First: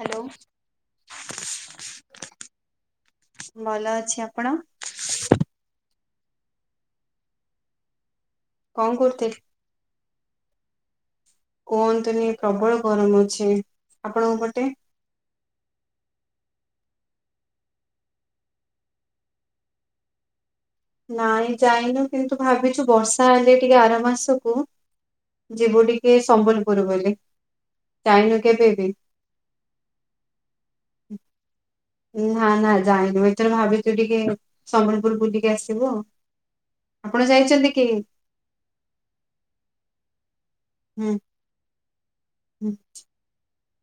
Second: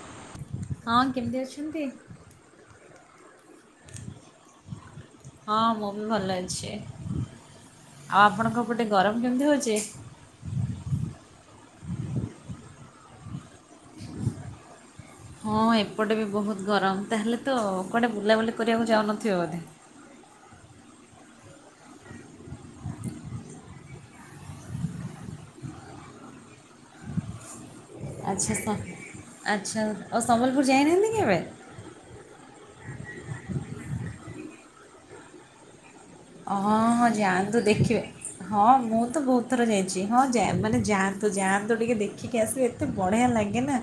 Hello. ହଁ କେମିତି ଅଛନ୍ତି? ଭଲ ଅଛି। ଆପଣ? ହଁ ମୁଁ ବି ଭଲ ଅଛି। ଆଉ ଆପଣଙ୍କ ପଟେ କଣ ଗରମ କରୁଥିଲେ? କେମିତି ହୋଉଚି। କୁହନ୍ତୁନି ପ୍ରବଳ ଗରମ ହୋଉଚି। ଆପଣଙ୍କ ପଟେ? ହଁ ଏପଟେ ବି ବୋହୁତ ଗରମ, ତାହେଲେ ତ କୁଆଡେ ବୁଲାବୁଲି କରିବାକୁ ଯାଉନଥିବ ବୋଧେ। ନାଇଁ ଯାଇନୁ, କିନ୍ତୁ ଭାବିଚୁ ବର୍ଷା ହେଲେ ଟିକେ ଆର ମାସକୁ ଯିବୁ ଟିକେ ସମ୍ବଲପୁର ବୁଲି। ଆଚ୍ଛା ସ ଆଚ୍ଛା ଓ ଓ ସମ୍ବଲପୁର ଯାଇନାହାନ୍ତି କେବେ? ନାଁ ନାଁ ଯାଇନୁ, ଏଥର ଭାବିଚୁ ଟିକେ ସମ୍ବଲପୁରୁ ବୁଲିକି ଆସିବୁ ଆଉ। ହଁ ହଁ ଆପଣ ଯାଆନ୍ତୁ ଯାଇଛନ୍ତି କି? ଦେଖିବେ। ହଁ ମୁଁ ତ ବୋହୁତ ଥର ଯାଇଚି। ହଁ ଯାଏ ମାନେ ହୁଁ ଯାଆନ୍ତୁ ଯାଆନ୍ତୁ ଟିକେ ଦେଖିକି ଆସିବେ ହୁଁ ଏତେ ବଢିଆ ଲାଗେ ନା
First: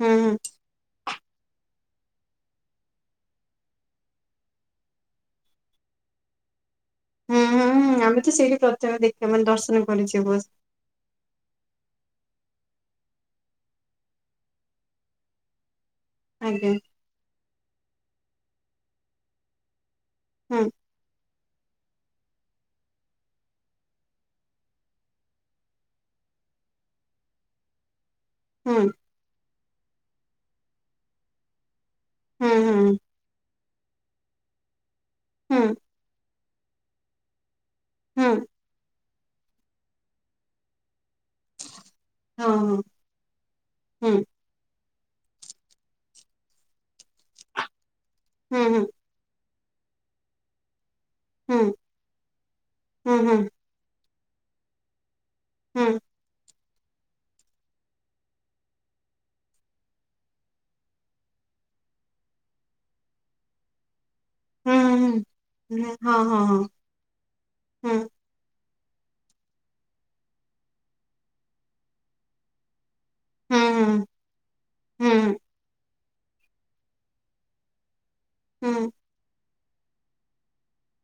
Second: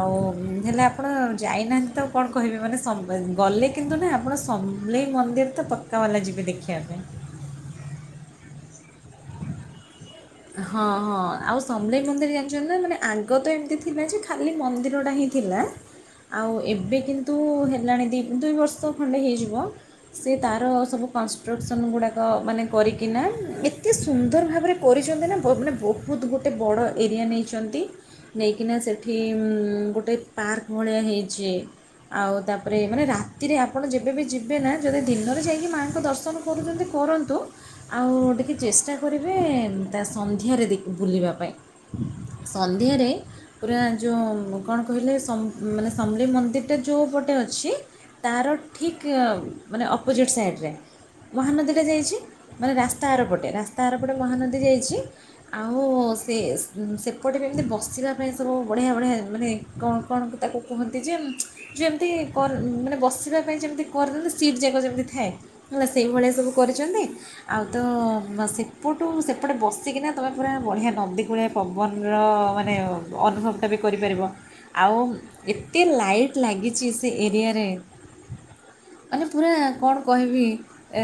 ହୁଁ ହୁଁ ହେଲା ଆପଣ ଯାଇନାହାନ୍ତି ତ କଣ କହିବେ ମାନେ ସମ୍ବଲ ଗଲେ କିନ୍ତୁ ନାହିଁ ଆପଣ ସମଲେଇ ମନ୍ଦିର ତ ପକ୍କା ବାଲା ଯିବେ ଦେଖିବା ପାଇଁ। ହୁଁ ହୁଁ ହୁଁ ଆମେ ତ ସେଇଠି ପ୍ରଥମେ ଦେଖିବା ମାନେ ଦର୍ଶନ କରିଯିବୁ। ହଁ ହଁ ଆଉ ସମଲେଇ ମନ୍ଦିର ଜାଣିଚନ୍ତି ନା ମାନେ ଆଗ ତ ଏମିତି ଥିଲା ଯେ ଖାଲି ମନ୍ଦିରଟା ହିଁ ଥିଲା। [inaudible] ଆଉ ଏବେ କିନ୍ତୁ ହେଲାଣି ଦି ଦୁଇ ବର୍ଷ ଖଣ୍ଡେ ହେଇଯିବ। ସେ ହୁଁ ତାର ସବୁ କନଷ୍ଟ୍ରକ୍ସନ୍ ଗୁଡାକ ମାନେ କରିକିନା ଏତେ ସୁନ୍ଦର ଭାବରେ କରିଛନ୍ତି ନା ମାନେ ବହୁତ ଗୋଟେ ବଡ଼ ଏରିଆ ନେଇଛନ୍ତି, ନେଇକିନା ହୁଁ ସେ ଏଠି ଗୋଟେ ପାର୍କ ଭଳିଆ ହେଇଛି ଆଉ ହୁଁ ତାପରେ ହୁଁ ମାନେ ରାତିରେ ଆପଣ ଯେ କେବେ ଯିବେ ନା ଯଦି ଦିନରେ ହୁଁ ଯାଇକି ମାଆଙ୍କ ଦର୍ଶନ କରୁଛନ୍ତି କରନ୍ତୁ ଆଉ ହୁଁ ଟିକେ ଚେଷ୍ଟା କରିବେ ତା ସନ୍ଧ୍ୟାରେ ଦେ ବୁଲିବା ପାଇଁ। ହଁ ସନ୍ଧ୍ୟାରେ ପୁରା ହଁ ଯୋଉ କଣ କହିଲେ ସମ ମାନେ ସମଲେଇ ମନ୍ଦିରଟା ଯୋଉ ପଟେ ଅଛି ତାର ହୁଁ ହୁଁ ହୁଁ ଠିକ୍ ଅ ମାନେ ଅପୋଜିଟ୍ ସାଇଡ଼ରେ ମହାନଦୀଟା ହୁଁ ଯାଇଛି ମାନେ ରାସ୍ତା ଆର ହୁଁ ହୁଁ ପଟେ ରାସ୍। ତାରପଟେ ମହାନଦୀ ଯାଇଛି ଆଉ ହୁଁ। ଆଉ ସେ ସେପଟେ ବି ଏମିତି ବସିବା ପାଇଁ ସବୁ ବଢ଼ିଆ ବଢ଼ିଆ ମାନେ କଣ କଣ ତାକୁ କୁହନ୍ତି ଯେ ଯେମିତି କ ମାନେ ବସିବା ପାଇଁ ଯେମିତି କରିଦେଲେ ସିଟ୍ ଯାକ ଯେମିତି ହଁ ଥାଏ ହେଲା ସେଇଭଳିଆ ସବୁ କରିଛନ୍ତି ଆଉ ତ ସେପଟୁ ସେପଟେ ବସିକିନା ତୁମେ ପୁରା ବଢ଼ିଆ ନଦୀ କୂଳିଆ ପବନର ମାନେ ଅନୁଭବଟା ବି କରିପାରିବ ଆଉ ଏତେ ଲାଇଟ୍ ଲାଗିଛି ସେ ଏରିଆରେ। ହୁଁ। ମାନେ ପୁରା କଣ କହିବି ଏ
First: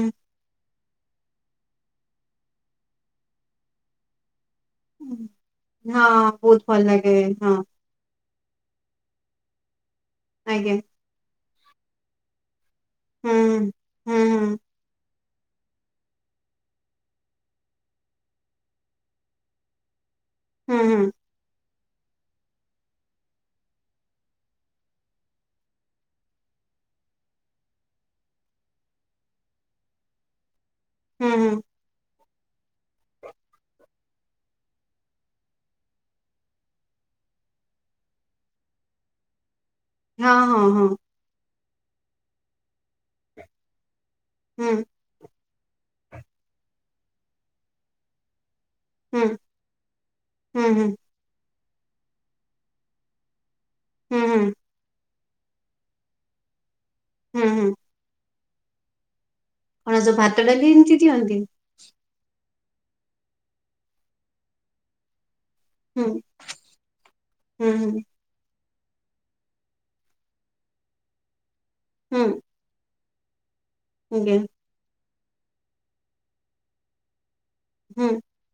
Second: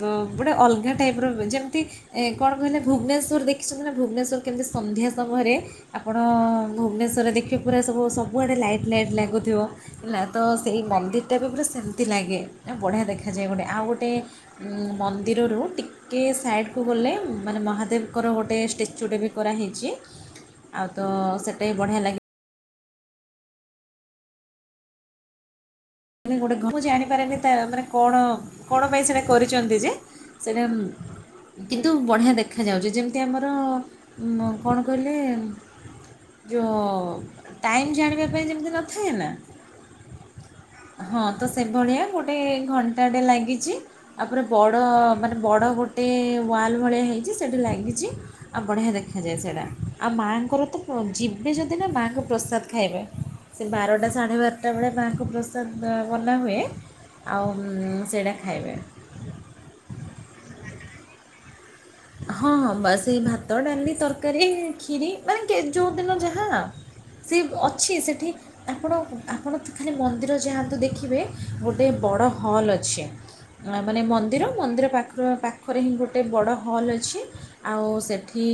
ବ ଗୋଟେ ଅଲଗା ଟାଇପ୍ର ଯେମିତି କଣ କହିଲେ ଭୁବନେଶ୍ୱର ଦେଖିଛନ୍ତି ନା ଭୁବନେଶ୍ୱର କେମିତି ସନ୍ଧ୍ୟା ସମୟରେ ଆପଣ ବହୁତ ଭଲ ଲାଗେ ଭୁବନେଶ୍ୱରରେ ହଁ ଦେଖିବେ ପୁରା ସବୁ ସ ବୁ ଆଡ଼େ ଲାଇଟ୍ ଲାଇଟ୍ ଲାଗୁଥିବ ହେଲା ତ ଆଜ୍ଞା ସେଇ ମନ୍ଦିରଟା ବି ପୁରା ସେମିତି ଲାଗେ। ବଢ଼ିଆ ଦେଖାଯାଏ ଗୋଟେ ହୁଁ ଆଉ ଗୋଟେ ହୁଁ ମନ୍ଦିରରୁ ଟିକଏ ସାଇଡ଼କୁ ଗଲେ। ମାନେ ମହାଦେବଙ୍କର ଗୋଟେ ଷ୍ଟାଚ୍ୟୁଟେ ବି କରାହେଇଛି, ହୁଁ ଆଉ ତ ହୁଁ ସେଇଟା ବି ବଢ଼ିଆ ଲାଗେ। ଗୋଟେ ଘ ମୁଁ ଜାଣିପାରେନି ମାନେ କଣ କଣ ପାଇଁ ସେଟା କରିଛନ୍ତି ଯେ ସେଟା ହୁଁ ହୁଁ। କିନ୍ତୁ ବଢ଼ିଆ ଦେଖାଯାଉଛି ଯେମିତି ଆମର କଣ କହିଲେ? ଯୋଉଁ ଟାଇମ୍ ଜାଣିବା ପାଇଁ ଯେମିତି ନଥାଏ ନା। ହଁ ହଁ ହଁ। ହଁ ତ ସେଭଳିଆ ଗୋଟେ ଘଣ୍ଟା ଟେ ଲାଗିଛି ଆପରେ ବଡ ହଁ ମାନେ ବଡ ଗୋଟେ ୱାଲ ଭଳିଆ ହେଇଛି ସେଇଠି ଲାଗିଛି। ଆଉ ବଢ଼ିଆ ହୁଁ ଦେଖାଯାଏ ସେଇଟା ଆଉ ମାଆଙ୍କର ହୁଁ ହୁଁ ତ ହୁଁ ପ୍ରଜି ଏବେ ଯଦି ନା ମାଆଙ୍କ ପ୍ରସାଦ ଖାଇବେ ସେ ବାରଟା ହୁଁ ସାଢ଼େ ହୁଁ ବାରଟା ବେଳେ ମାଆଙ୍କୁ ପ୍ରସାଦ ସେ ଭଲ ହୁଏ ହୁଁ ଆଉ ହୁଁ ସେଇଟା ଖାଇବେ। କଣ ସବୁ ଭାତ ଡାଲି ଏମିତି ଦିଅନ୍ତି? ହଁ ହଁ ବା ସେଇ ଭାତ, ଡାଲି, ତରକାରୀ, ଖିରି। ମାନେ କି ହୁଁ ଯୋଉଦିନ ଯାହା ସେ ହୁଁ ହୁଁ ଅଛି ସେଠି ଆପଣ ଆପଣ ତ ଖାଲି ମନ୍ଦିର ଯାଆନ୍ତୁ ଦେଖିବେ। ଗୋଟେ ବଡ ହୁଁ ହଲ୍ ଅଛି ମାନେ ଆଜ୍ଞା ମନ୍ଦିର ମନ୍ଦିର ପାଖ ପାଖରେ ହିଁ ଗୋଟେ ବଡ଼ ହଲ୍ ଅଛି, ଆଉ ହୁଁ ସେଠ କି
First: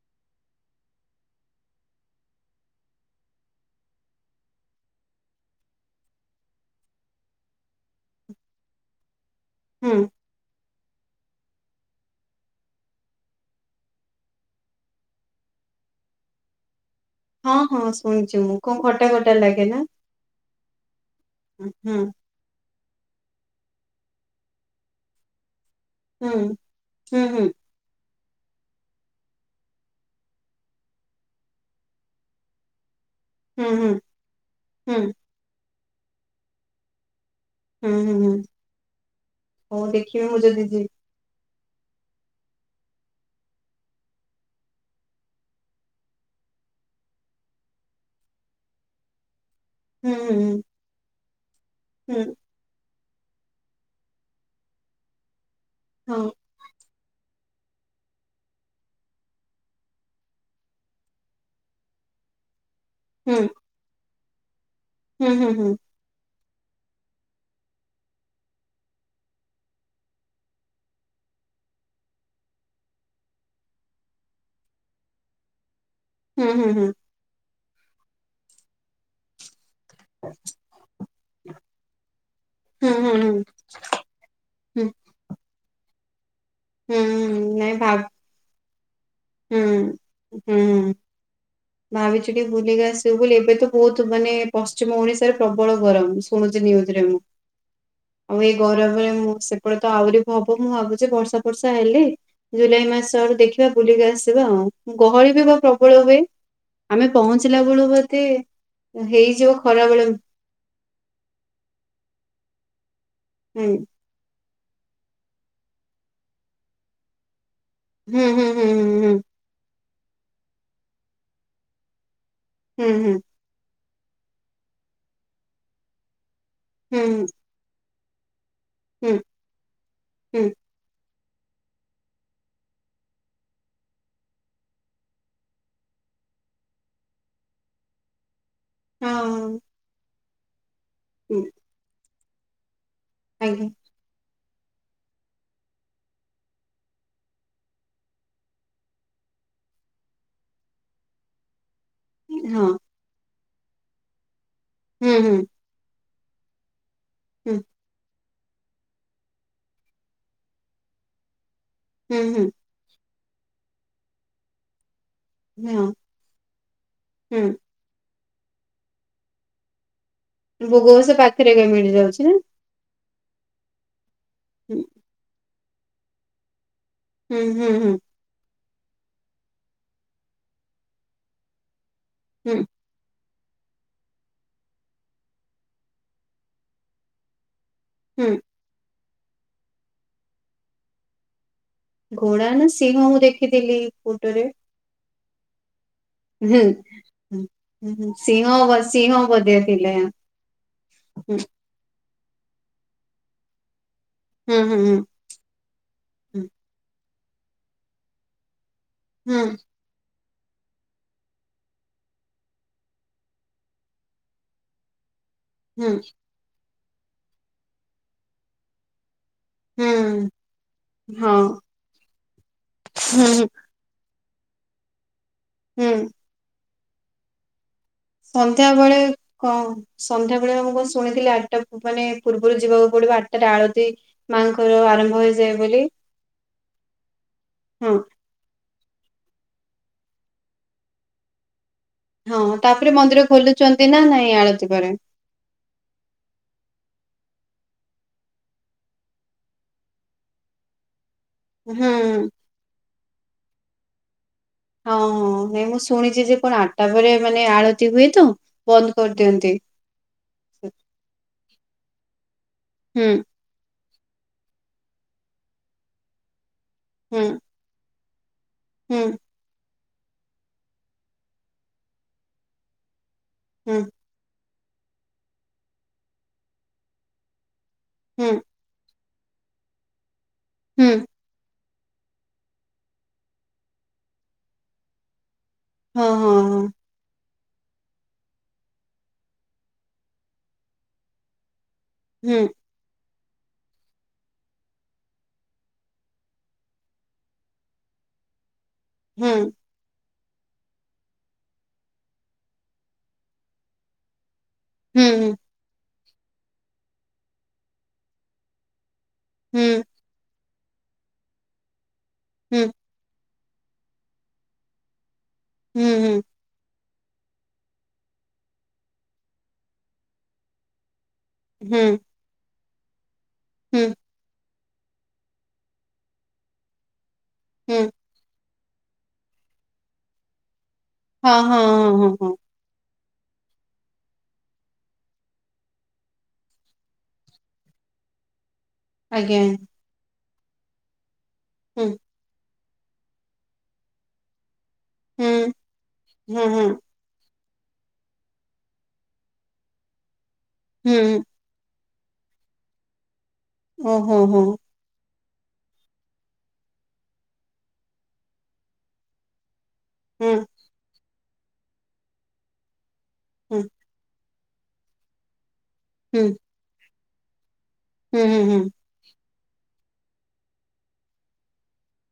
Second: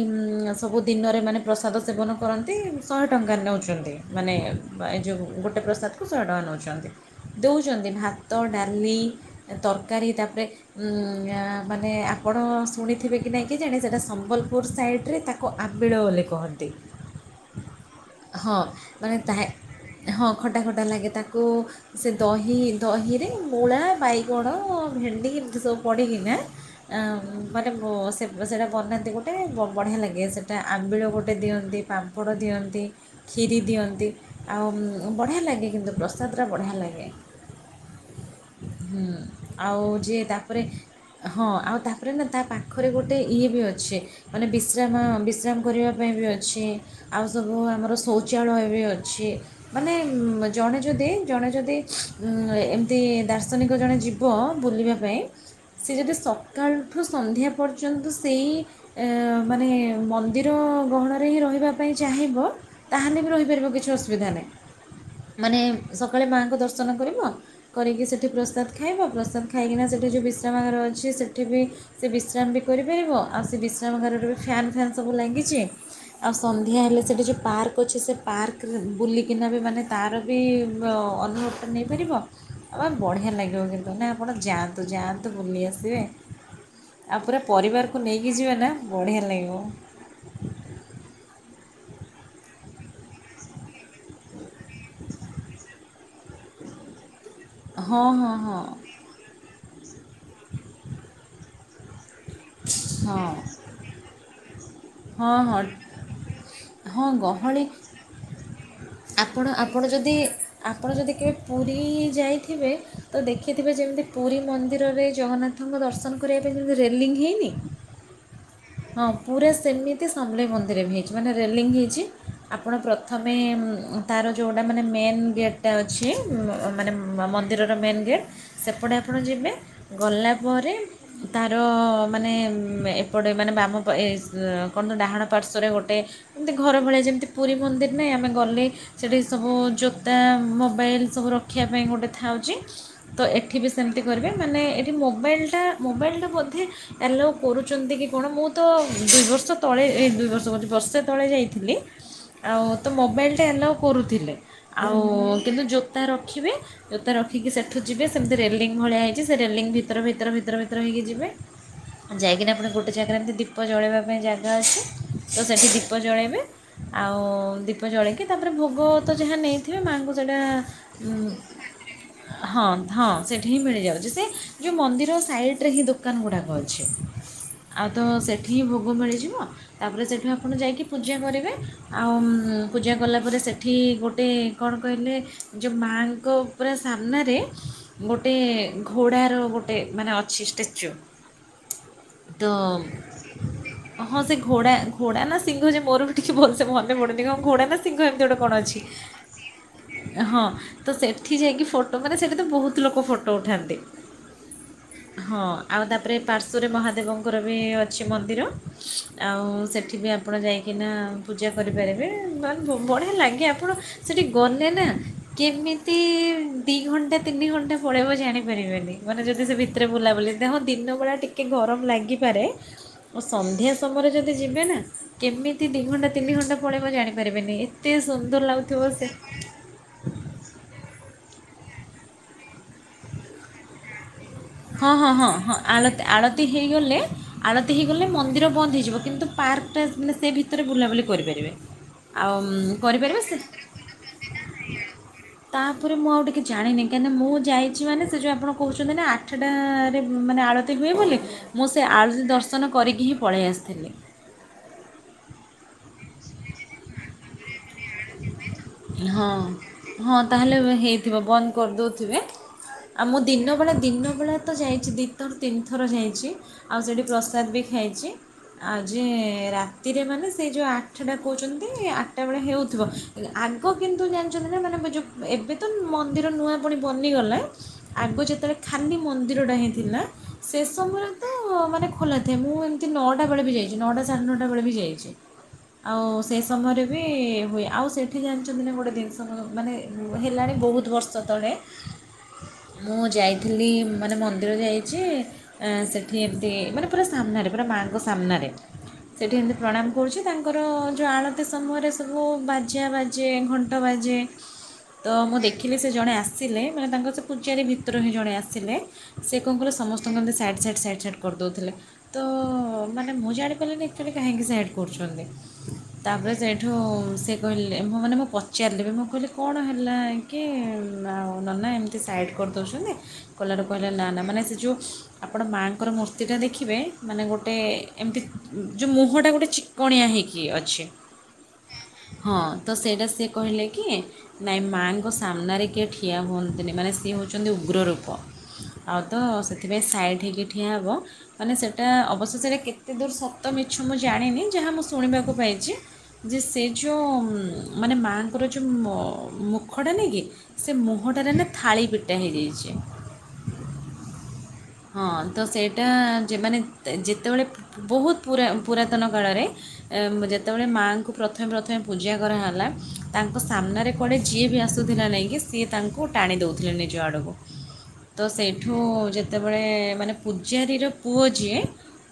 ସବୁ ଦିନରେ ମାନେ ପ୍ରସାଦ ସେବନ କରନ୍ତି ଶହେ ଟଙ୍କାରେ ନେଉଛନ୍ତି। ମାନେ ଏ ଯେଉଁ ଗୋଟେ ପ୍ରସାଦକୁ ଶହେଟଙ୍କା ନେଉଛନ୍ତି। ଦଉଛନ୍ତି ଭାତ ଡାଲି। ହୁଁ ତରକାରୀ ତାପରେ ଉଁ ମାନେ ଆପଣ ଶୁଣିଥିବେ କି ନାହିଁ କେଜାଣି ସେଇଟା ସମ୍ବଲପୁର ସାଇଡ଼୍ରେ ତାକୁ ଆମ୍ବିଳ ବୋଲି କହନ୍ତି। ହଁ ହଁ ଶୁଣିଛି ହଁ ମୁଁ କଣ କଟା ମାନେ କଟା ତାହା ଲାଗେ ନା। ହଁ ଖଟା ଖଟା ଲାଗେ ତାକୁ ହୁଁ ସେ ହୁଁ ଦହି ଦହିରେ ମୂଳା, ବାଇଗଣ, ଭେଣ୍ଡି ଏମିତି ସବୁ ହୁଁ ପଡ଼ିକିନା ଆ ହୁଁ ହୁଁ ଗୋଟେ ସେ ସେଇଟା ବନାନ୍ତି ଗୋଟେ ବଢ଼ିଆ ଲାଗେ ସେଇଟା ଆମ୍ବିଳ ଗୋଟେ ଦିଅନ୍ତି। ପାମ୍ପଡ଼ ଦିଅନ୍ତି। ଖିରି ହୁଁ ହୁଁ ଦିଅନ୍ତି, ଆଉ ହୁଁ ବଢ଼ିଆ ଲାଗେ କିନ୍ତୁ ପ୍ରସାଦଟା ବଢ଼ିଆ ଲାଗେ। ହୁଁ ହୁଁ ହୁଁ ଆଉ ହଉ ଯିଏ ଦେଖିବି ମୁଁ ତାପରେ ଯଦି ଯିବି ହଁ ଆଉ ତାପରେ ନା ତା ପାଖରେ ଗୋଟେ ଇଏ ବି ଅଛି ମାନେ ବିଶ୍ରାମ ବିଶ୍ରାମ କରିବା ପାଇଁ ବି ଅଛି। ଆଉ ସବୁ ଆମର ଶୌଚାଳୟ ବି ଅଛି। ମାନେ ହୁଁ ହୁଁ ଜଣେ ଯଦି ଜଣେ ଯଦି ହୁଁ ଉଁ ଏମ ତି ଦାର୍ଶନିକ ଜଣେ ଯୀବ ବୁଲିବା ପାଇଁ ସେ ଯଦି ହଁ ସକାଳଠୁ ସନ୍ଧ୍ୟା ପର୍ଯ୍ୟନ୍ତ ସେଇ ଏଁ ମାନେ ମନ୍ଦିର ଗହଣରେ ହିଁ ରହିବା ପାଇଁ ଚାହିଁବ ତାହେଲେ ବି ହୁଁ ରହିପାରିବ କିଛି ଅସୁବିଧା ନାହିଁ ହୁଁ ହୁଁ ମାନେ ହୁଁ ସକାଳେ ମାଆଙ୍କୁ ଦର୍ଶନ କରିବ କରିକି ସେଠି ପ୍ରସାଦ ଖାଇବ ପ୍ରସାଦ ଖାଇକିନା ସେଠି ଯେଉଁ ବିଶ୍ରାମଗାର ଅଛି ସେଠି ବି ସେ ବିଶ୍ରାମ ବି କରିପାରିବ ଆଉ ସେ ବିଶ୍ରାମ ଗାରରେ ବି ଫ୍ୟାନ୍ ଫ୍ୟାନ୍ ସବୁ ଲାଗିଛି। ଆଉ ହୁଁ ସନ୍ଧ୍ୟା ହୁଁ ହେଲେ ସେଠି ଯେଉଁ ପାର୍କ ଅଛି ସେ ପାର୍କରେ ବୁଲିକିନା ବି ମାନେ ତାର ବି ଅନୁମତ ନେଇପାରିବ ଆ ହୁଁ ହୁଁ ହୁଁ ହୁଁ ବଢ଼ିଆ ଲାଗିବ କିନ୍ତୁ। ନହେଲେ ଆପଣ ହୁଁ ଯାଆନ୍ତୁ ଯାଆନ୍ତୁ ବୁଲି ଆସିବେ। ଆଉ ପୁରା ହୁଁ ନାଇଁ ଭାବ ପରିବାରକୁ ନେଇକି ଯିବା ନା ବଢିଆ ଲାଗିବ। ହୁଁ ହୁଁ ଭାବୁଚି ଟିକେ ବୁଲିକି ଆସିବୁ ବୋଲି ଏବେ ତ ବହୁତ ମାନେ ପଶ୍ଚିମ ଓଡିଶାରେ ପ୍ରବଳ ଗରମ ଶୁଣୁଛି ନିଉଜରେ ମୁଁ ହଁ ହଁ ଆଉ ଏଇ ହଁ ଗରମ ମୁଁ ସେପଟେ ତ ଆହୁରି ହବ ମୁଁ ଭାବୁଛି ବର୍ଷା ବର୍ଷା ହେଲେ ଜୁଲାଇ ମାସ ହଁ ଆଡୁ ଦେଖିବା ବୁଲିକି ଆସିବା ଆଉ ଗହଳି ହଁ ବି ବା ହଁ ପ୍ରବଳ ହୁଏ ହଁ ଆମେ ପହଞ୍ଚିଲା ଗହଳି ବେଳୁ ବୋଧେ ଆପଣ ହେଇଯିବ ଆପଣ ଯଦି ଖରାବେଳେବି ଆପଣ ଯଦି କେବେ ପୁରୀ ଯାଇଥିବେ ତ ହୁଁ ଦେଖିଥିବେ ଯେମିତି ପୁରୀ ମନ୍ଦିରରେ ଜଗନ୍ନାଥଙ୍କ ଦର୍ଶନ କରିବା ପାଇଁ ଯେମିତି ରେଲିଙ୍ଗ ହେଇନି? ହୁଁ ହୁଁ ହୁଁହୁଁ। ହଁ ପୁରା ସେମିତି ଶମଲେଇ ମନ୍ଦିର ବି ହେଇଛି ମାନେ ରେଲିଙ୍ଗ ହେଇଛି ଆପଣ ହୁଁ ହୁଁ ପ୍ରଥମେ ତାର ଯେଉଁଟା ମାନେ ମେନ୍ ଗେଟ୍ ଟା ଅଛି ମାନେ ହୁଁ ହୁଁ ମନ୍ଦିରର ମେନ୍ ଗେଟ୍ ସେପଟେ ହୁଁ ହୁଁ ଆପଣ ଯିବେ ଗଲା ହୁଁ ପରେ ତାର ମାନେ ଏପଟେ ମାନେ ବାମ ପା ଏ କଣତ ଡାହାଣ ପାର୍ଶ୍ଵରେ ଗୋଟେ ଏମିତି ଘର ଭଳିଆ ଯେମିତି ପୁରୀ ମନ୍ଦିର ନାଇ ଆମେ ଗଲେ ସେଠି ହଁ ସବୁ ଜୋତା ମୋବାଇଲ ସବୁ ହୁଁ, ରଖିବା ପାଇଁ ଗୋଟେ ଥାଉଛି ତ ଏଠି ଆଜ୍ଞା ବି ସେମ କରିବେ ମାନେ ଏଠି ମୋବାଇଲଟା ମୋବାଇଲଟା ବୋଧେ ଆଲାଓ କରୁଛନ୍ତି କି କଣ ମୁଁ ତ ଦୁଇ ବର୍ଷ ତଳେ ଏ ଦୁଇ ବର୍ଷ କୋହୁଚି ବର୍ଷେ ତଳେ ଯାଇଥିଲି। ଆଉ ହଁ ତ ମୋବାଇଲ ଟା ଆଲାଉ କରୁଥିଲେ ଆଉ ହୁଁ ହୁଁ କିନ୍ତୁ ଜୋତା ରଖିବେ ଜୋତା ରଖିକି ହୁଁ ସେଠୁ ଯିବେ ସେମିତି ରେଲିଙ୍ଗଂ ଭଳିଆ ହେଇଛି ସେ ରେଲିଙ୍ଗ ଭିତର ଭିତର ଭିତର ଭିତର ହେଇକି ଯିବେ। ହୁଁ ହୁଁ ଯାଇକିନା ଆପଣ ଗୋଟେ ଜାଗାରେ ଏମିତି ଦୀପ ଜଳେଇବା ପାଇଁ ଜାଗା ଅଛି। ତ ସେଠି ହଁ ଦୀପ ଜଳାଇବେ ଆଉ ହୁଁ ଦୀପ ଜଳେଇକି ତାପରେ ଭୋଗ ତ ଯାହା ନେଇ ଯିବେ ମାଆଙ୍କୁ ସେଇଟା ଭୋଗ ସେ ପାଖରେ ଏକା ମିଳିଯାଉଛି ନା ହଁ ହଁ ସେଇଠି ହିଁ ମିଳିଯାଉଛି ସେ ଯୋଉ ହୁଁ ମନ୍ଦିର ସାଇଡରେ ହିଁ ଦୋକାନ ଗୁଡାକ ଅଛି। ହୁଁ ହୁଁ ଆଉ ହୁଁ ତ ସେଠି ହିଁ ଭୋଗ ମିଳିଯିବ ତାପରେ ସେଠୁ ଆପଣ ଯାଇକି ପୂଜା କରିବେ। ଆଉ ହୁଁ ପୂଜା କଲା ପରେ ସେ ଠି ଗୋଟେ କଣ କହିଲେ ଯୋଉ ମାଙ୍କ ପୁରା ସାମ୍ନାରେ ହୁଁ ଗୋଟେ ଘୋଡ଼ାର ଗୋଟେ ମାନେ ଅଛି ଷ୍ଟାଚ୍ୟୁ। ତ ଘୋଡା ନା ସିଂହ ମୁଁ ଦେଖିଥିଲି ଫୋଟୋରେ। ଘୋଡା ନା ସିଂଘ ଯେ ମୋର ବି ଟିକେ ହୁଁ ଭଲସେ ମନେ ପଡୁନି କଣ ଘୋଡା ନା ହୁଁ ସିଂଘ ହୁଁ ଏମିତି ଗୋଟେ ସିଂହ କଣ ବ- ଅଛି ସିଂହ ବୋଧେ ଥିଲେ ହଁ। ତ ହୁଁ ସେଠି ଯାଇକି ଫଟୋ ମାନେ ସେଠି ତ ବହୁତ ଲୋକ ଫଟୋ ଉଠାନ୍ତି। ହୁଁ ହୁଁ ହୁଁ। ହଁ ଆଉ ତାପରେ ହୁଁ ପାର୍ଶ୍ୱରେ ମହାଦେବଙ୍କର ବି ଅଛି ମନ୍ଦିର। ହୁଁ ଆଉ ସେଠି ବି ଆ ଆପଣ ଯାଇକିନା ପୂଜା କରିପାରିବେ ବଢିଆ ଲାଗେ ଆପଣ ସେଠି ଗଲେ ନା ହୁଁ କେମିତି ଦି ଘଣ୍ଟା ତିନି ଘଣ୍ଟା ପଳେଇବ ଜାଣିପାରିବେନି ମାନେ ଯଦି ସେ ରେ ବୁଲାବୁଲି ଦେହ ଦିନ ବେଳା ହଁ ଟିକେ ଗରମ ଲାଗିପାରେ ହୁଁ ସଧ୍ୟ ସମୟରେ ଯଦି ଯିବେ ନା କେମିତି ଦୁଇ ହୁଁ ଘଣ୍ଟା ତିନି ଘଣ୍ଟା ପଳେଇବ ଜାଣିପାରିବିନି ଏ ଏତେ ସୁନ୍ଦର ଲାଗୁଥିବ ସେ ସନ୍ଧ୍ୟାବେେଳେ ଆମଁ କଣ ଶୁଣିଥିଲି ଆଠଟା ମାନେ ପୂର୍ବରୁ ଯିବାକୁ ପଡିବ ଆଠଟାରେ ଆଳତି। ମାଙ୍କର ହଁ ହଁ ଆରମ୍ଭ ହଁ ହେଇଯାଏ ହଁ ବୋଲି ଆଳତି ହେଇଗଲେ ଆଳତି ହଁ ହେଇଗଲେ ମନ୍ଦିର ବନ୍ଦ ହେଇଯିବ କିନ୍ତୁ ପାର୍କଟା ମାନେ ସେ ଭିତରେ ବୁଲାବୁଲି କରିପାରିବେ। ଆଉ ହଁ ଉମ୍, ତାପରେ କରିପାରିବେ ମନ୍ଦିର ସେ ଖୋଲୁଛନ୍ତି ନା ନାଇଁ ଆଳତି ପରେରେ? ତାପରେ ମୁଁ ଆଉ ଟିକିେ ଜାନିନି କାହିଁକିନା ମୁଁ ଯାଇଛି ମାନେ ସେ ଯଉ ଆପଣ କହୁଛନ୍ତି ନା ଆ ଠଟାରେ ମାନେ ଆଳତି ହୁଏ ବୋଲି ମୁଁ ହୁଁ ସେ ହଁ ଆଳତି ଦର୍ଶନ କରିକି ହିଁ ପଳେଇ ଆସିଥିଲି। ହଁ ହଁ ନାଇଁ ମୁଁ ଶୁଣିଛି ଯେ କଣ ଆଠଟା ପରେ ମାନେ ଆଳତି ହୁଏ ତ ବନ୍ଦ ହଁ କରିଦିଅନ୍ତି। ହଁ ତାହେଲେ ହେଇଥିବ ବନ୍ଦ କରିଦଉଥିବେ ଆଉ ହୁଁ ମୁଁ ଦିନବେଳା ଦିନବେଳା ଯାଇଛି ଦୁଇ ଥର ତିନି ଥର ଯାଇଛି ଆଉ ସେଇଠି ହୁଁ ପ୍ରସାଦ ବି ଖାଇଛି। ଆଉ ଯେ ହୁଁ ରାତିରେ ମାନେ ସେଇ ଯୋଉ ଆଠଟାଟା କହୁଛନ୍ତି ଆଠଟା ବେଳେ ହେଉଥିବ ଆଗ ହୁଁ କିନ୍ତୁ ଜାଣିଛନ୍ତି ନା ମାନେ ଏବେ ତ ମନ୍ଦିର ନୂଆ ପୁଣି ବନିଗଲା। ଆଗ ହୁଁ ଯେତେବେଳେ ଖାଲି ମନ୍ଦିର ଟା ହିଁ ଥିଲା ସେ ହୁଁ ସମୟରେ ତ ମାନେ ଖୋଲା ଥାଏ ମୁଁ ଏମିତି ନଅଟା ବେଳେ ବି ଯାଇଛି ନଅଟା ସାଢ଼େ ନଅଟା ବେଳେ ବି ଯାଇଛି। ଆଉ ହଁ ସେ ହଁ ସମୟରେ ବି ହୁଏ ଆଉ ସେ ଏଠି ଜାଣିଛନ୍ତି ନା ଗୋଟେ ଜିନିଷ ମାନେ ହେଲାଣି ବହୁତ ବର୍ଷ ତଳେ ହଁ ମୁଁ ଯାଇଥିଲି ମାନେ ମନ୍ଦିର ଯାଇଛି ଅ ସେଠି ଏମିତି ମାନେ ପୁରା ସାମ୍ନାରେ ପୁରା ମାଙ୍କ ସାମ୍ନାରେ ହୁଁ ସେଠି ଏମିତି ପ୍ରଣାମ କରୁଛି ତା ତାଙ୍କର ଯେଉଁ ଆଳତି ସମୟରେ ସବୁ ବାଜା ବାଜେ ଘଣ୍ଟ ବାଜେ ହୁଁ ତ ହୁଁ ମୁଁ ଦେଖିଲି ସେ ଜଣେ ଆସିଲେ ମାନେ ତାଙ୍କର ସେ ପୂଜାରୀ ଭିତରୁ ହିଁ ଜଣେ ଆସିଲେ ସେ କଣ ହୁଁ କହିଲ ସମସ୍ତଙ୍କ ଏମତି ସାଇଟ୍ ସାଇଟ୍ ସାଇଟ୍ ସାଇଟ୍ କରିଦଉଥିଲେ ତ ହୁଁ ମାନେ ମୁଁ ଜାଣି ପାରିଲିନି କାହିଁକି କରଛନ୍ତି ହୁଁ ହୁଁ ତାପରେ ଏଠୁ ସେ କହିଲେ ମାନେ ମୁଁ ପଚାରିଲେ ବି ମୁଁ କହିଲି କ ଣ ହେଲା କି ଆଉ ହଉ ନା ହୁଁ ଏମିତି ସାଇଡ଼୍ କରିଦେଉଛନ୍ତି କଲାର ହୁଁ କହିଲା ନା ନା ମାନେ ସେ ଯେଉଁ ଆପଣ ମାଆଙ୍କର ମୂର୍ତ୍ତିଟା ଦେଖିବେ ମାନେ ଗୋଟେ ହୁଁ ହୁଁ ଏମିତି ଯୋଉ ମୁହଁ ଟା ଗୋଟେ ଚିକଣିଆ ହେଇକି ଅଛି। ହଁ ହଁ ହଁ ହଁ ହଁ ହଁ ତ ସେଇଟା ସିଏ କହିଲେ କି ନାଇଁ ମାଆଙ୍କ ସାମ୍ନାରେ କିଏ ଠିଆ ହୁଅନ୍ତିନି ମାନେ ସେିଏ ହେଉଛନ୍ତି ଉଗ୍ର ରୂପ ଆଉ ତ ଆଜ୍ଞା ସେଥିପାଇଁ ସାଇଡ଼ ହେି ଠିଆ ହୁଁ ହେବାନଟା ଅବଶେଷରେ କେତେ ଦୂର ସତ ମିଛ ମୁଁ ଜାଣିନି ଯାହା ମୁଁ ହୁଁ ଶୁଣିବାକୁ ପାଇଛି ଯେ ହୁଁ ହୁଁ ଯୋଉ ମାନେ ମାଙ୍କର ଯୋଉ ମୁଖଟା ନାଇ କି ସେ ହୁଁ ମୁହଁଟାରେ ନା ଥାଳି ପିଟା ହେଇଯାଇଛେ ଓ ହୋ ହୋଁ ହଁ ତ ସେଇଟା ଯେମାନେ ଯେତେବେଳେ ବହୁତ ପ ପୁରାତନ କାଳରେ ହୁଁ ଯେତେବେଳେ ମାଆଙ୍କୁ ପ୍ରଥମେ ପ୍ରଥମେ ପୂଜା କରାହେଲା ତାଙ୍କ ହୁଁ ସାମ୍ନାରେ କଡ଼ ଯିଏ ବି ଆସୁଥିଲା ନାଇଁକି ସିଏ ତାଙ୍କୁ ହୁଁ ଟାଣି ଦେଉଥିଲେ ନିଜ ଆଡ଼କୁ ତ ହୁଁ ହୁଁ ସେଇଠୁ ଯେତେବେଳେ ମାନେ ପୂଜାରୀର ପୁଅ ଯିଏ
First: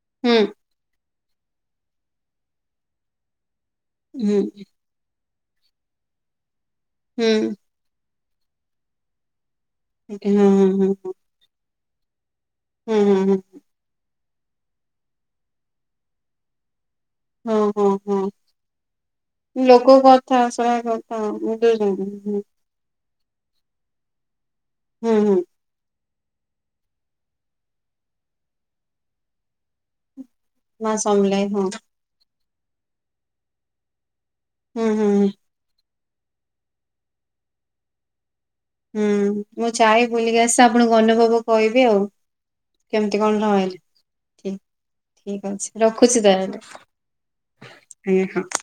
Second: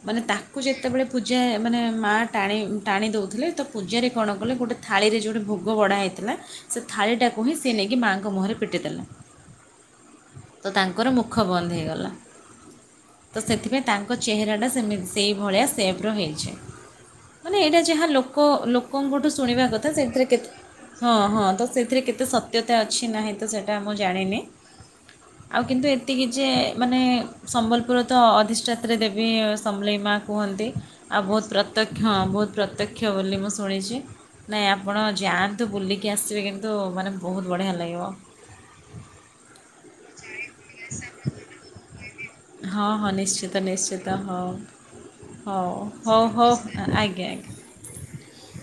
ମାନେ ହୁଁ ତାକୁ ଯେତେବେଳେ ପୂଜା ମାନେ ମା ଟାଣି ଟାଣି ଦେଉଥିଲେ ତ ପୂଜାରେ କଣ ହୁଁ କଲେ ଗୋଟେ ଥାଳିରେ ଯୋଉଟି ଭୋଗ ବଢା ହେଇଥିଲା, ସେ ହୁଁ ଥାଳିଟାକୁ ହିଁ ସେ ନେଇକି ମାଙ୍କ ମୁହଁରେ ପିଟି ଦେଲା, ହୁଁ ହଁ ତ ହଁ ହଁ ତାଙ୍କର ମୁ ମୁଖ ବନ୍ଦ ହେଇଗଲା ହଁ ହଁ ହଁ ତ ସେଥିପାଇଁ ତାଙ୍କ ଚେହେରାଟା ସେମିତି ସେଇଭଳିଆ ସେପ୍ ର ହେଇଚି। ହଁ ମାନେ ଏଇଟା ହଁ ଯାହା ହଁ ଲୋକ ଲୋକଙ୍କଠୁ ଶୁଣିବା କଥା ଲୋକ ସେଥିରେ କେତେ ଶୁଣା ହଁ କଥା ହଁ ତ ସେଥିରେ ବୁଝୁଛନ୍ତି କେତେ ହୁଁ ସତ୍ୟ ତା ଅଛି ନାହିଁ ତ ସେଇଟା ମୁଁ ଜାଣିନି, ହୁଁ ହୁଁ। ଆଉ କିନ୍ତୁ ଏ ଏତିକି ଯେ ମାନେ ସମ୍ବଲପୁର ତ ଅଧିଷ୍ଠାତ୍ରୀ ଦେବି ସମଲେଇ ମା କୁହନ୍ତି ମା ଆଉ ବହୁତ ସମଲାଇ ପ୍ରତ୍ୟ ହଁ ବହୁତ ପ୍ରତ୍ୟକ୍ଷ ବୋଲି ମୁଁ ଶୁଣିଚି, ନାଇଁ ହୁଁ ଆପଣ ହୁଁ ଯାଆନ୍ ନ୍ତୁ ବୁଲିକି ଆସିିବେ କିନ୍ତୁ ମାନେ ବହୁତ ବଢ଼ିଆ ଲାଗିବ। ହୁଁ ମୁଁ ଯାଏ ବୁଲିକି ଆସି ଆପଣଙ୍କୁ ଅନୁଭବ କହିବି ଆଉ। ହଁ ହଁ କେମିତି କଣ ନିଶ୍ଚିତ ରହିଲେ ନିଶ୍ଚିତ ହଉ। ଠିକ ଠିକ ଅଛି ହଉ ରଖୁଛି ହଉ ତାହେଲେ ହଉ ଆଜ୍ଞା ଆଜ୍ଞା। [unintelligible]